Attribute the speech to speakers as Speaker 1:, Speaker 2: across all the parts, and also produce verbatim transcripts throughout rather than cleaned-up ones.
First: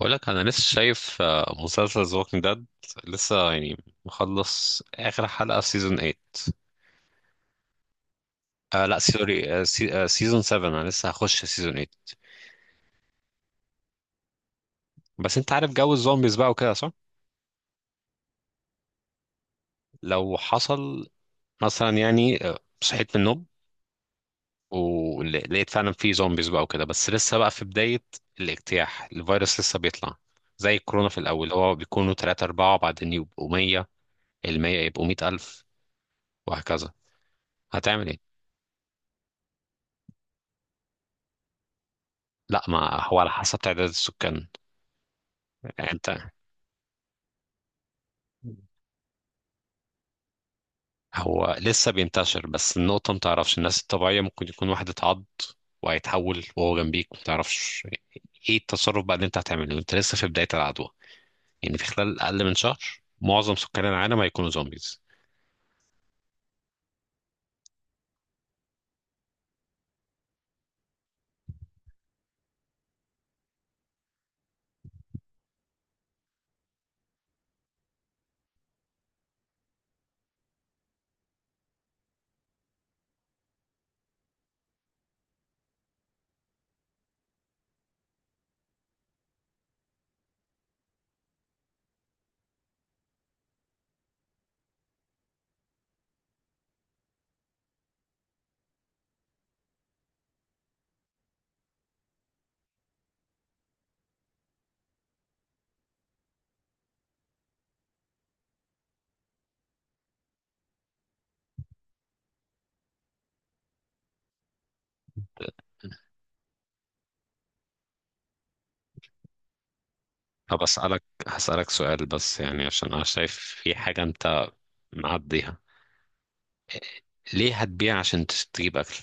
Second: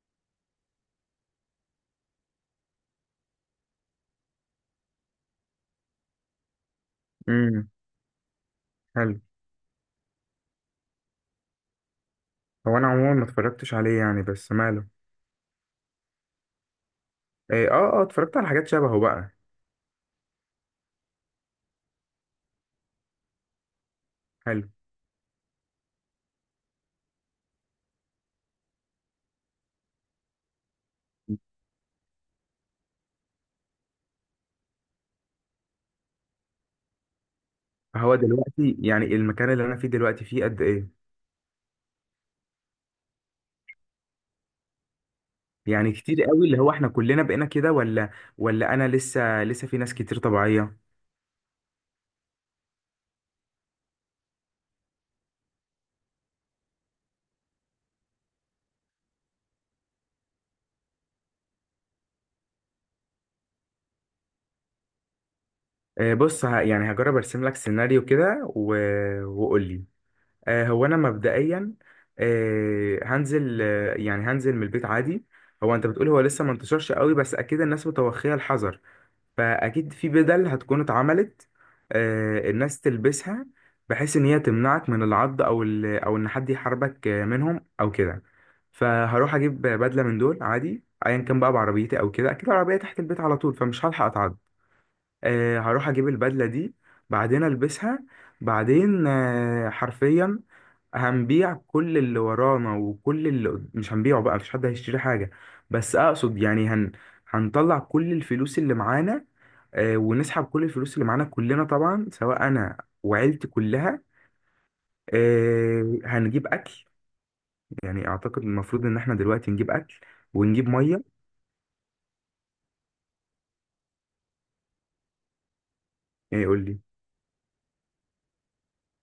Speaker 1: بقول لك انا لسه شايف آه، مسلسل ذا ووكينج ديد، لسه يعني مخلص اخر حلقه في سيزون تمانية.
Speaker 2: امم.
Speaker 1: آه لا
Speaker 2: حلو.
Speaker 1: سوري، سيزون سبعة، انا لسه هخش سيزون تمانية.
Speaker 2: هو انا عموما ما اتفرجتش عليه يعني بس ماله.
Speaker 1: بس انت عارف جو الزومبيز بقى وكده صح؟
Speaker 2: إيه، اه اه اتفرجت على حاجات شبهه بقى.
Speaker 1: لو حصل مثلا يعني آه، صحيت من النوم
Speaker 2: حلو.
Speaker 1: ولقيت فعلا في زومبيز بقى وكده، بس لسه بقى في بدايه الاجتياح، الفيروس لسه بيطلع، زي الكورونا في الاول هو بيكونوا ثلاثة أربعة بعدين يبقوا مية، ال مية يبقوا مية الف وهكذا. هتعمل
Speaker 2: هو
Speaker 1: ايه؟
Speaker 2: دلوقتي يعني المكان اللي انا فيه دلوقتي فيه قد ايه؟
Speaker 1: لا ما هو على حسب تعداد السكان. يعني
Speaker 2: يعني
Speaker 1: انت.
Speaker 2: كتير قوي اللي هو احنا كلنا بقينا كده ولا ولا انا لسه لسه في ناس كتير طبيعية؟
Speaker 1: هو لسه بينتشر، بس النقطة متعرفش، الناس الطبيعية ممكن يكون واحد اتعض وهيتحول وهو جنبيك متعرفش. ايه التصرف بقى اللي انت هتعمله؟ انت لسه في بداية العدوى، يعني في خلال أقل من شهر معظم سكان العالم هيكونوا زومبيز.
Speaker 2: إيه، بص ه- يعني هجرب ارسم لك سيناريو كده و... وقول لي. آه، هو انا مبدئيا. آه، هنزل آه، يعني هنزل من البيت عادي. هو انت بتقول هو لسه ما انتشرش قوي، بس اكيد الناس متوخية الحذر، فاكيد في بدل هتكون اتعملت. آه، الناس تلبسها بحيث ان هي تمنعك من العض او ال... او ان حد يحاربك آه، منهم او كده. فهروح اجيب بدله من دول عادي، ايا كان بقى، بعربيتي او كده، اكيد العربيه تحت البيت على طول فمش هلحق اتعض. آه، هروح اجيب البدله دي بعدين البسها. بعدين آه، حرفيا هنبيع كل اللي ورانا وكل اللي قد- مش هنبيعه بقى، مفيش حد هيشتري حاجه، بس اقصد يعني هن هنطلع كل الفلوس اللي معانا. آه، ونسحب كل الفلوس اللي معانا كلنا طبعا، سواء انا وعيلتي كلها. آه، هنجيب اكل، يعني اعتقد المفروض ان احنا دلوقتي نجيب اكل
Speaker 1: طب
Speaker 2: ونجيب
Speaker 1: أسألك،
Speaker 2: ميه.
Speaker 1: هسألك سؤال بس يعني، عشان أنا شايف في حاجة انت معديها.
Speaker 2: يعني يقول لي.
Speaker 1: ليه هتبيع عشان تش- تجيب أكل؟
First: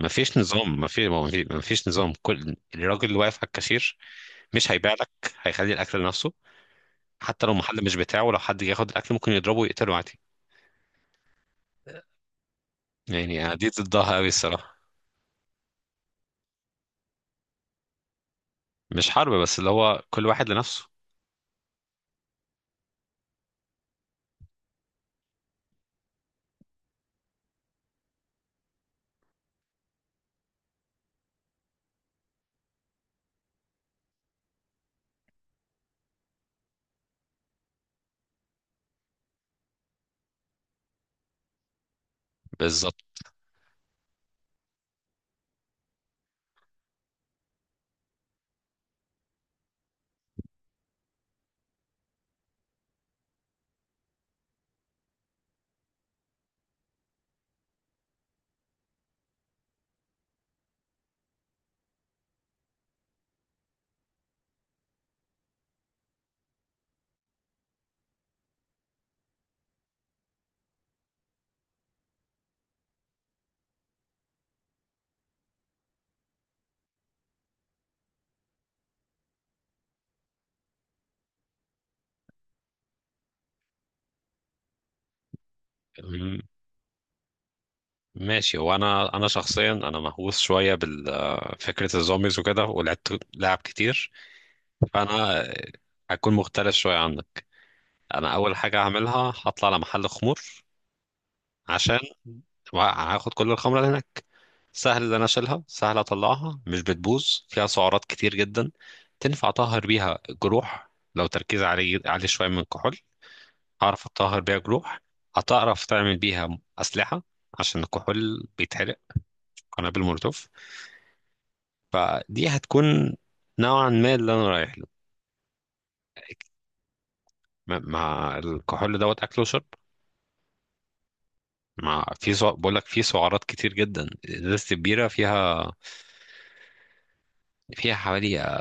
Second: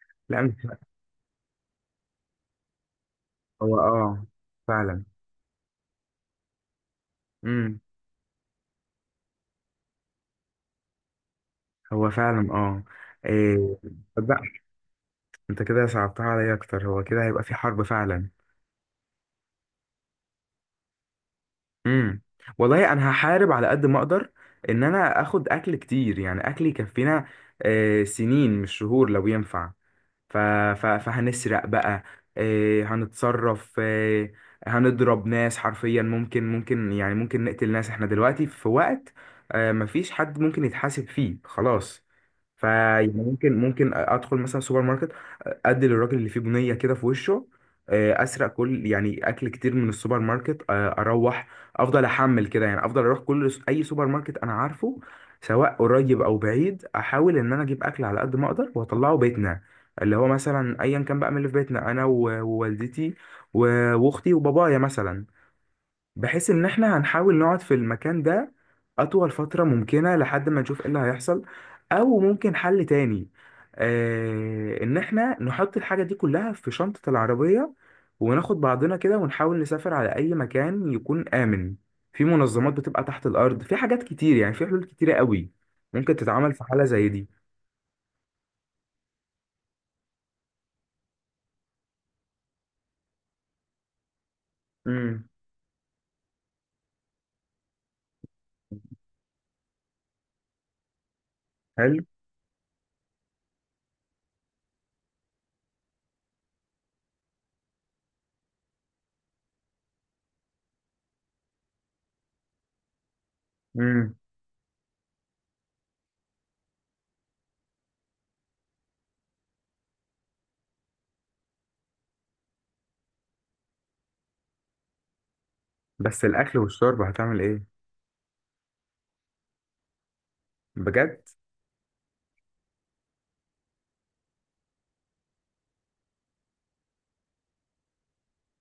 Speaker 1: مفيش
Speaker 2: لا، مش.
Speaker 1: نظام، مفيش مفيش مفيش نظام، كل الراجل اللي واقف على
Speaker 2: هو
Speaker 1: الكاشير
Speaker 2: اه،
Speaker 1: مش هيبيع
Speaker 2: فعلا.
Speaker 1: لك، هيخلي الأكل لنفسه. حتى لو
Speaker 2: امم.
Speaker 1: المحل مش بتاعه، لو حد جه ياخد الاكل ممكن يضربه ويقتله عادي.
Speaker 2: هو فعلا اه.
Speaker 1: يعني أنا دي
Speaker 2: آه.
Speaker 1: ضدها قوي
Speaker 2: لا.
Speaker 1: الصراحه.
Speaker 2: انت كده صعبتها عليا اكتر، هو كده هيبقى في حرب فعلا.
Speaker 1: مش حرب، بس اللي هو كل واحد لنفسه.
Speaker 2: امم. والله انا هحارب على قد ما اقدر ان انا اخد اكل كتير، يعني اكل يكفينا آه، سنين مش شهور لو ينفع. ف... ف... فهنسرق بقى. آه، هنتصرف. آه، هنضرب ناس حرفيا، ممكن ممكن يعني ممكن نقتل ناس. احنا دلوقتي في وقت آه، مفيش حد ممكن يتحاسب فيه خلاص.
Speaker 1: بالظبط.
Speaker 2: فيعني ممكن ممكن ادخل مثلا سوبر ماركت، ادي للراجل اللي فيه بنيه كده في وشه آه، اسرق كل يعني اكل كتير من السوبر ماركت. آه، اروح افضل احمل كده، يعني افضل اروح كل س- اي سوبر ماركت انا عارفه، سواء قريب او بعيد، احاول ان انا اجيب اكل على قد ما اقدر واطلعه بيتنا اللي هو مثلا ايا كان بقى من اللي في بيتنا، انا و- ووالدتي و- واختي وبابايا مثلا، بحيث ان احنا هنحاول نقعد في المكان ده اطول فترة ممكنة لحد ما نشوف ايه اللي هيحصل. او ممكن حل تاني، آه، ان احنا نحط الحاجة دي كلها في شنطة العربية وناخد بعضنا كده ونحاول نسافر على اي مكان يكون امن. في منظمات بتبقى تحت الارض، في حاجات كتير، يعني في حلول كتيرة قوي ممكن
Speaker 1: م-
Speaker 2: تتعمل في حالة زي دي.
Speaker 1: ماشي. هو انا انا شخصيا انا مهووس شويه بفكره الزومبيز وكده، ولعبت لعب كتير،
Speaker 2: امم.
Speaker 1: فانا هكون مختلف شويه عنك. انا اول حاجه هعملها هطلع على محل خمور، عشان
Speaker 2: حلو.
Speaker 1: وهاخد كل الخمره اللي هناك. سهل ان انا اشيلها، سهل اطلعها، مش بتبوظ، فيها سعرات كتير جدا، تنفع اطهر بيها جروح، لو تركيز عليه عليه شويه من الكحول، هعرف
Speaker 2: امم.
Speaker 1: اطهر بيها جروح. هتعرف تعمل بيها اسلحه عشان الكحول بيتحرق، قنابل مولوتوف. فدي هتكون نوعا ما اللي انا رايح له.
Speaker 2: بس الاكل والشرب هتعمل
Speaker 1: مع
Speaker 2: ايه؟
Speaker 1: مع الكحول دوت اكل وشرب.
Speaker 2: بجد؟
Speaker 1: مع في سع... بقول لك في سعرات كتير جدا، ازازه البيره فيها فيها حوالي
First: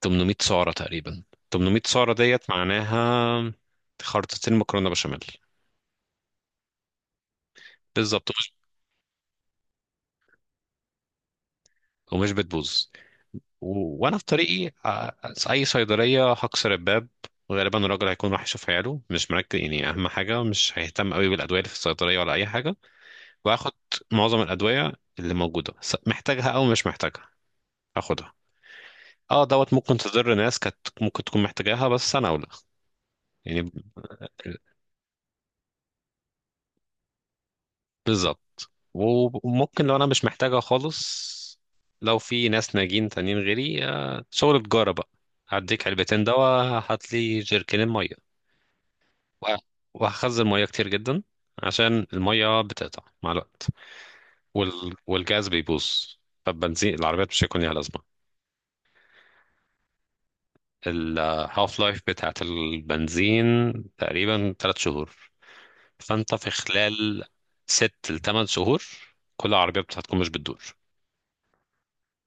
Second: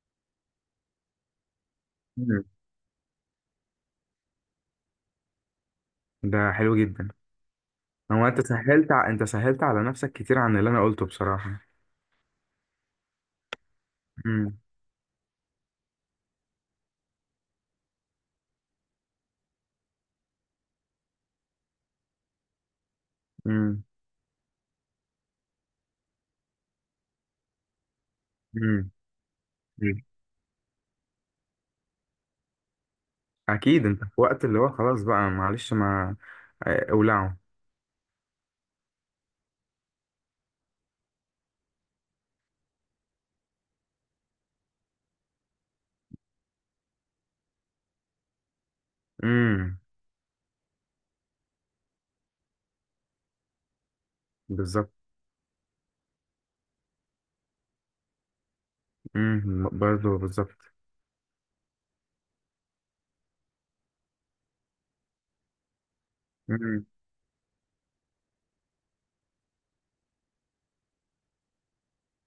Speaker 1: تمن مية سعرة تقريبا. تمن مية سعرة
Speaker 2: مم.
Speaker 1: ديت معناها خرطتين مكرونة بشاميل.
Speaker 2: ده حلو جدا. هو
Speaker 1: بالظبط.
Speaker 2: انت
Speaker 1: ومش
Speaker 2: سهلت ع... انت سهلت على نفسك كتير عن اللي انا قلته بصراحة.
Speaker 1: ومش بتبوظ. و... وانا في
Speaker 2: امم.
Speaker 1: طريقي آه، آه، اي صيدلية هكسر الباب. غالبا الراجل هيكون راح يشوف عياله، مش مركز يعني، اهم حاجة مش هيهتم قوي بالادوية اللي في الصيدلية ولا اي حاجة. واخد
Speaker 2: امم.
Speaker 1: معظم الادوية اللي موجودة، س- محتاجها او مش محتاجها اخدها.
Speaker 2: امم.
Speaker 1: اه دوت ممكن تضر ناس كانت ممكن تكون محتاجاها، بس انا اولى، يعني ب-
Speaker 2: اكيد انت في وقت اللي هو خلاص بقى، معلش ما آه، اولعه.
Speaker 1: بالظبط. وممكن لو انا مش محتاجها خالص، لو في ناس ناجين تانيين غيري آه، شغل تجارة بقى، هديك علبتين دواء، هات لي جيركنين مية. وه-
Speaker 2: امم.
Speaker 1: وهخزن مية كتير جدا عشان المية بتقطع مع الوقت.
Speaker 2: بالظبط.
Speaker 1: وال... والجاز بيبوظ، فالبنزين العربيات مش هيكون ليها لازمة.
Speaker 2: امم. برضه بالظبط.
Speaker 1: الهاف لايف بتاعت البنزين تقريبا تلات شهور، فانت في
Speaker 2: امم.
Speaker 1: خلال ست لتمن شهور كل العربيات هتكون مش بتدور.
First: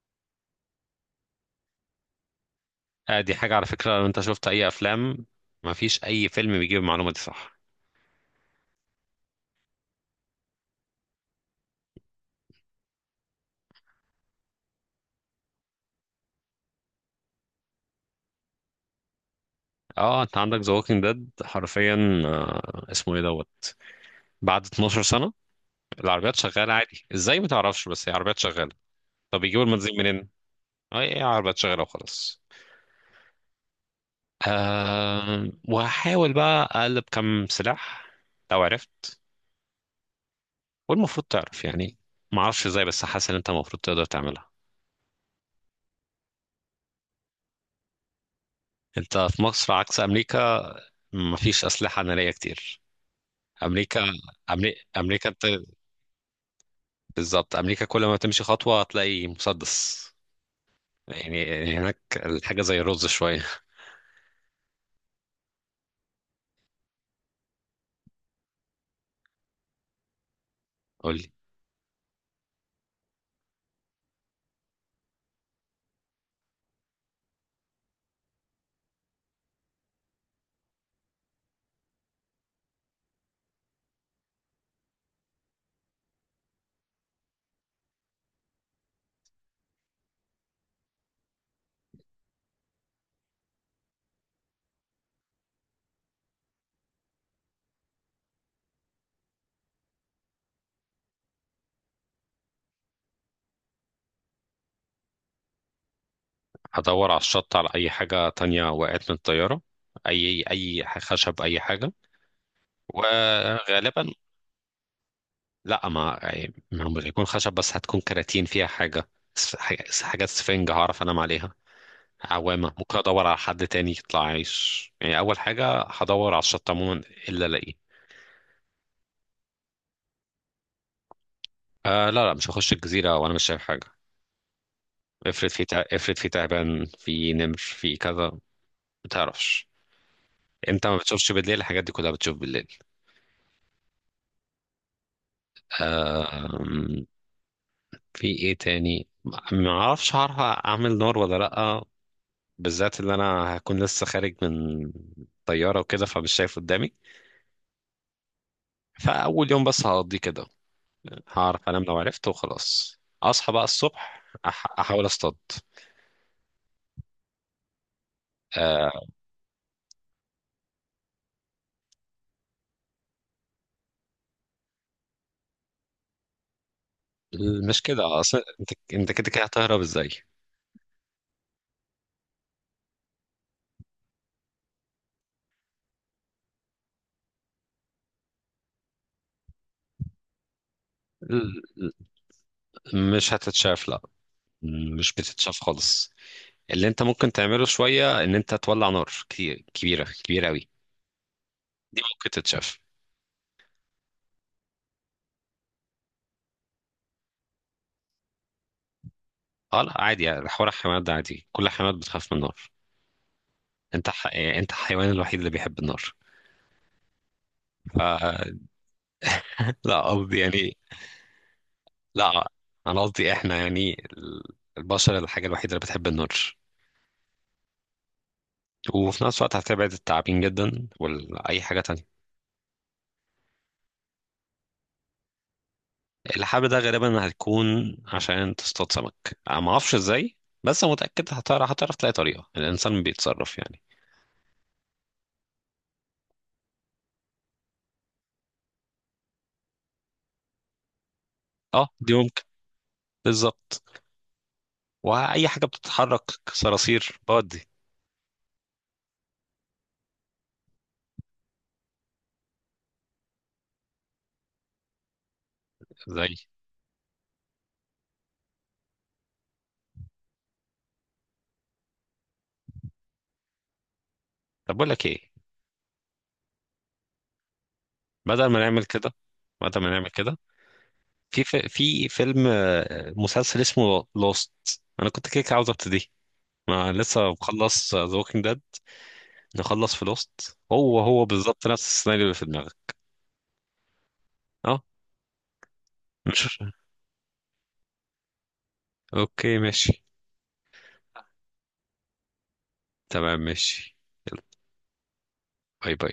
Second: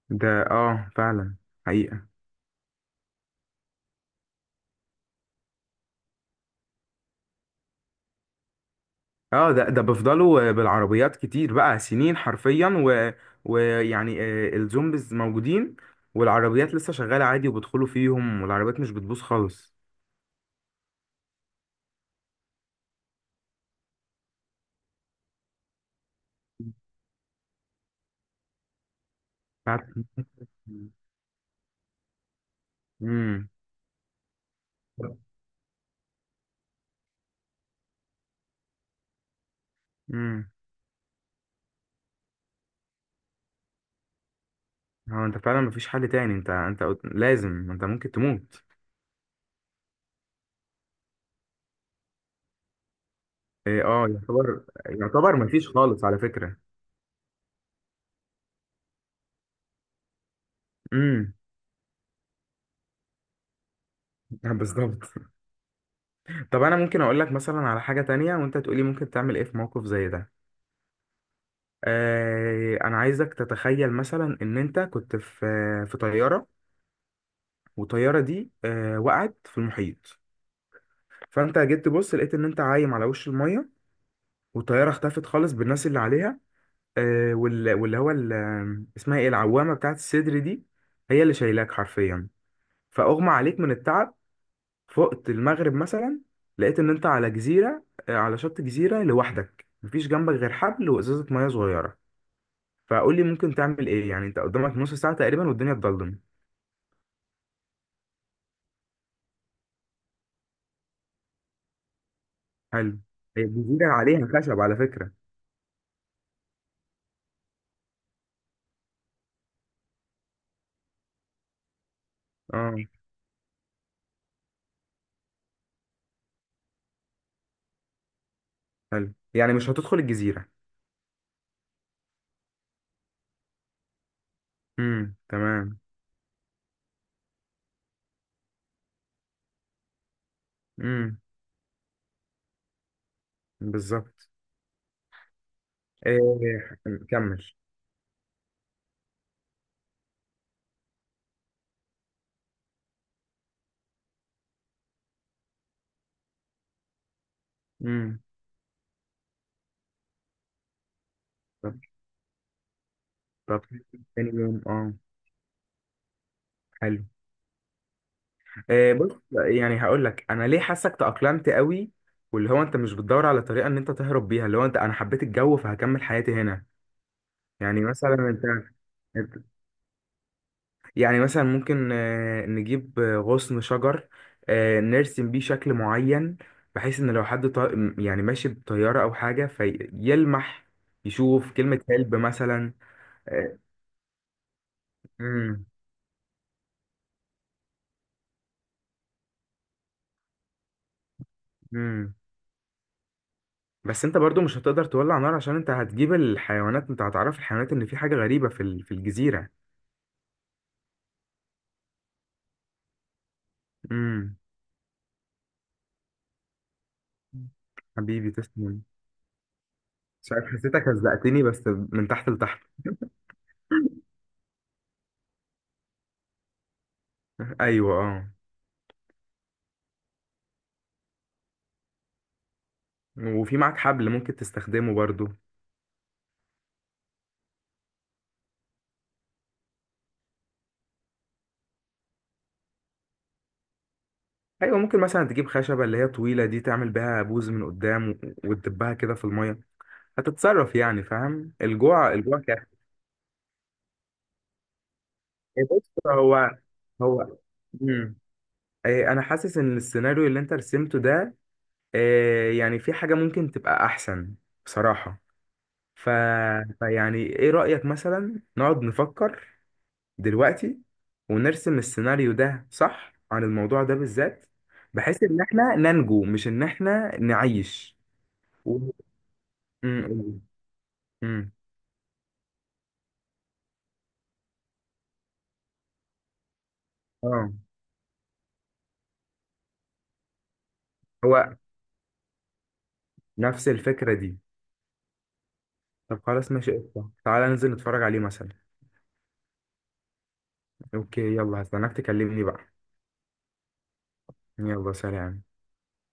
Speaker 2: ده اه فعلا. حقيقة.
Speaker 1: آه، دي حاجة على فكرة، لو انت شفت اي افلام مفيش اي فيلم بيجيب المعلومة دي، صح؟
Speaker 2: اه، ده ده بيفضلوا بالعربيات كتير بقى سنين حرفيا و... ويعني آه، الزومبيز موجودين والعربيات لسه شغالة عادي وبيدخلوا فيهم والعربيات مش بتبوظ خالص.
Speaker 1: اه، انت عندك ذا ووكينج ديد حرفيا، آه، اسمه ايه دوت، بعد اثنا عشر سنة العربيات شغالة عادي ازاي، ما تعرفش، بس هي عربيات شغالة. طب بيجيبوا
Speaker 2: بتاعت-
Speaker 1: المنزل منين؟ اه ايه، عربيات شغالة وخلاص.
Speaker 2: امم.
Speaker 1: آه، وهحاول بقى اقلب كم سلاح لو عرفت،
Speaker 2: امم.
Speaker 1: والمفروض تعرف يعني. ما اعرفش ازاي، بس حاسس ان انت المفروض تقدر تعملها.
Speaker 2: هو انت فعلا مفيش حل تاني. انت انت قلت- لازم انت ممكن تموت.
Speaker 1: انت في مصر عكس امريكا، مفيش اسلحة نارية كتير.
Speaker 2: ايه،
Speaker 1: امريكا،
Speaker 2: اه، يعتبر
Speaker 1: أمري... امريكا
Speaker 2: يعتبر
Speaker 1: انت،
Speaker 2: مفيش خالص على فكرة.
Speaker 1: بالظبط، امريكا كل ما تمشي خطوه هتلاقي مسدس،
Speaker 2: امم.
Speaker 1: يعني هناك الحاجه زي الرز شويه.
Speaker 2: بالظبط. طب انا ممكن اقول لك مثلا على حاجة تانية وانت تقولي ممكن تعمل ايه في موقف زي ده؟
Speaker 1: قول لي.
Speaker 2: آه، انا عايزك تتخيل مثلا ان انت كنت في في طيارة، والطيارة دي آه وقعت في المحيط. فانت جيت تبص لقيت ان انت عايم على وش المية والطيارة اختفت خالص بالناس اللي عليها. آه، وال- واللي هو ال- آه، اسمها ايه العوامة بتاعت الصدر دي، هي اللي شايلاك حرفيا. فأغمى عليك من التعب، فقت المغرب مثلا، لقيت ان انت على جزيرة، آه، على شط جزيرة لوحدك، مفيش جنبك غير حبل وإزازة مية صغيرة. فقول لي ممكن تعمل ايه، يعني انت قدامك نص ساعة تقريبا والدنيا اتضلم.
Speaker 1: هدور على الشط على اي حاجه تانية وقعت من الطياره، اي اي خشب، اي حاجه.
Speaker 2: حلو. هي الجزيرة
Speaker 1: وغالبا،
Speaker 2: عليها خشب على فكرة.
Speaker 1: لا، ما يعني ما هو مش هيكون خشب بس هتكون كراتين فيها حاجه، س- حاجة- حاجات سفنج هعرف انام عليها، عوامه.
Speaker 2: اه.
Speaker 1: ممكن ادور على حد تاني يطلع عايش، يعني اول حاجه هدور على الشط عموما الا الاقيه.
Speaker 2: حلو، يعني مش هتدخل الجزيرة؟
Speaker 1: آه لا لا، مش هخش الجزيره وانا مش شايف حاجه.
Speaker 2: امم،
Speaker 1: افرض في
Speaker 2: تمام.
Speaker 1: تع... افرض في تعبان، في نمر، في كذا، ما بتعرفش، انت ما
Speaker 2: امم.
Speaker 1: بتشوفش بالليل، الحاجات دي كلها بتشوف بالليل.
Speaker 2: بالظبط. إيه.
Speaker 1: أم...
Speaker 2: كمل.
Speaker 1: في ايه تاني، ما ما اعرفش هعرف اعمل نار ولا لا، بالذات اللي انا هكون لسه خارج من طيارة وكده فمش شايف قدامي.
Speaker 2: امم.
Speaker 1: فاول يوم بس هقضيه كده، هعرف انام لو عرفت، وخلاص اصحى
Speaker 2: طب.
Speaker 1: بقى الصبح
Speaker 2: تاني يوم
Speaker 1: أح...
Speaker 2: اه.
Speaker 1: احاول اصطاد.
Speaker 2: حلو.
Speaker 1: أه...
Speaker 2: آه، بص، يعني هقول لك انا ليه حاسك تأقلمت قوي واللي هو انت مش بتدور على طريقه ان انت تهرب بيها، اللي هو انت، انا حبيت الجو فهكمل حياتي هنا.
Speaker 1: مش
Speaker 2: يعني مثلا
Speaker 1: كده، اصل
Speaker 2: انت،
Speaker 1: انت انت كده كده
Speaker 2: انت-
Speaker 1: هتهرب ازاي؟
Speaker 2: يعني مثلا ممكن آه، نجيب آه، غصن شجر آه، نرسم بيه شكل معين بحيث ان لو حد طا... م- يعني ماشي بطياره او حاجه فيلمح، يشوف
Speaker 1: ال-
Speaker 2: كلمه هلب مثلا.
Speaker 1: ال- مش هتتشاف، لا، مش بتتشاف خالص. اللي انت ممكن تعمله شويه ان انت تولع نار كتير كبيره كبيره قوي، دي
Speaker 2: امم.
Speaker 1: ممكن تتشاف.
Speaker 2: بس انت برضو مش هتقدر تولع نار عشان انت هتجيب الحيوانات، انت هتعرف الحيوانات ان في حاجة غريبة في ال- في الجزيرة.
Speaker 1: اه لا عادي، يعني حوار الحيوانات ده عادي، كل الحيوانات بتخاف من النار. انت ح...
Speaker 2: امم.
Speaker 1: يعني انت الحيوان الوحيد اللي بيحب النار. ف...
Speaker 2: حبيبي تسلم.
Speaker 1: لا
Speaker 2: مش
Speaker 1: قصدي
Speaker 2: عارف
Speaker 1: يعني،
Speaker 2: حسيتك هزقتني بس من تحت
Speaker 1: لا
Speaker 2: لتحت.
Speaker 1: انا قصدي، احنا يعني البشر الحاجه الوحيده اللي بتحب النار،
Speaker 2: ايوه اه.
Speaker 1: وفي نفس الوقت هتبعد التعابين جدا واي حاجه تانية.
Speaker 2: وفي معاك حبل ممكن تستخدمه برضو.
Speaker 1: اللحاب ده غالبا هتكون عشان تصطاد سمك، انا ما اعرفش ازاي، بس متاكد هتعرف هتعرف تلاقي طريقه، الانسان بيتصرف يعني.
Speaker 2: ايوه، ممكن مثلا تجيب خشبة اللي هي طويلة دي تعمل بيها بوز من قدام و- وتدبها كده في المية. هتتصرف، يعني فاهم،
Speaker 1: اه
Speaker 2: الجوع
Speaker 1: دي،
Speaker 2: الجوع كده.
Speaker 1: بالظبط، واي حاجه
Speaker 2: بص،
Speaker 1: بتتحرك
Speaker 2: هو
Speaker 1: صراصير
Speaker 2: هو
Speaker 1: بودي.
Speaker 2: امم. إيه، انا حاسس ان السيناريو اللي انت رسمته ده آه، يعني في حاجة ممكن تبقى أحسن بصراحة. ف...
Speaker 1: زي.
Speaker 2: فيعني إيه رأيك مثلا نقعد نفكر دلوقتي ونرسم السيناريو ده صح عن الموضوع ده بالذات،
Speaker 1: طب بقول لك
Speaker 2: بحيث
Speaker 1: ايه،
Speaker 2: إن إحنا ننجو مش إن إحنا نعيش.
Speaker 1: بدل ما
Speaker 2: و...
Speaker 1: نعمل
Speaker 2: م-
Speaker 1: كده بدل ما نعمل كده
Speaker 2: م-
Speaker 1: في
Speaker 2: م.
Speaker 1: في, في فيلم آه، مسلسل اسمه لوست. انا كنت كده كده عاوز ابتدي، ما لسه
Speaker 2: آه.
Speaker 1: مخلص ذا ووكينج ديد، نخلص في لوست. هو هو
Speaker 2: هو
Speaker 1: بالظبط نفس السيناريو اللي في دماغك.
Speaker 2: نفس الفكرة دي.
Speaker 1: اه.
Speaker 2: طب خلاص
Speaker 1: مش.
Speaker 2: ماشي قشطة، تعالى ننزل نتفرج عليه مثلا.
Speaker 1: اوكي ماشي.
Speaker 2: أوكي، يلا هستناك تكلمني بقى.
Speaker 1: تمام ماشي. يلا.
Speaker 2: يلا، سلام.
Speaker 1: باي باي.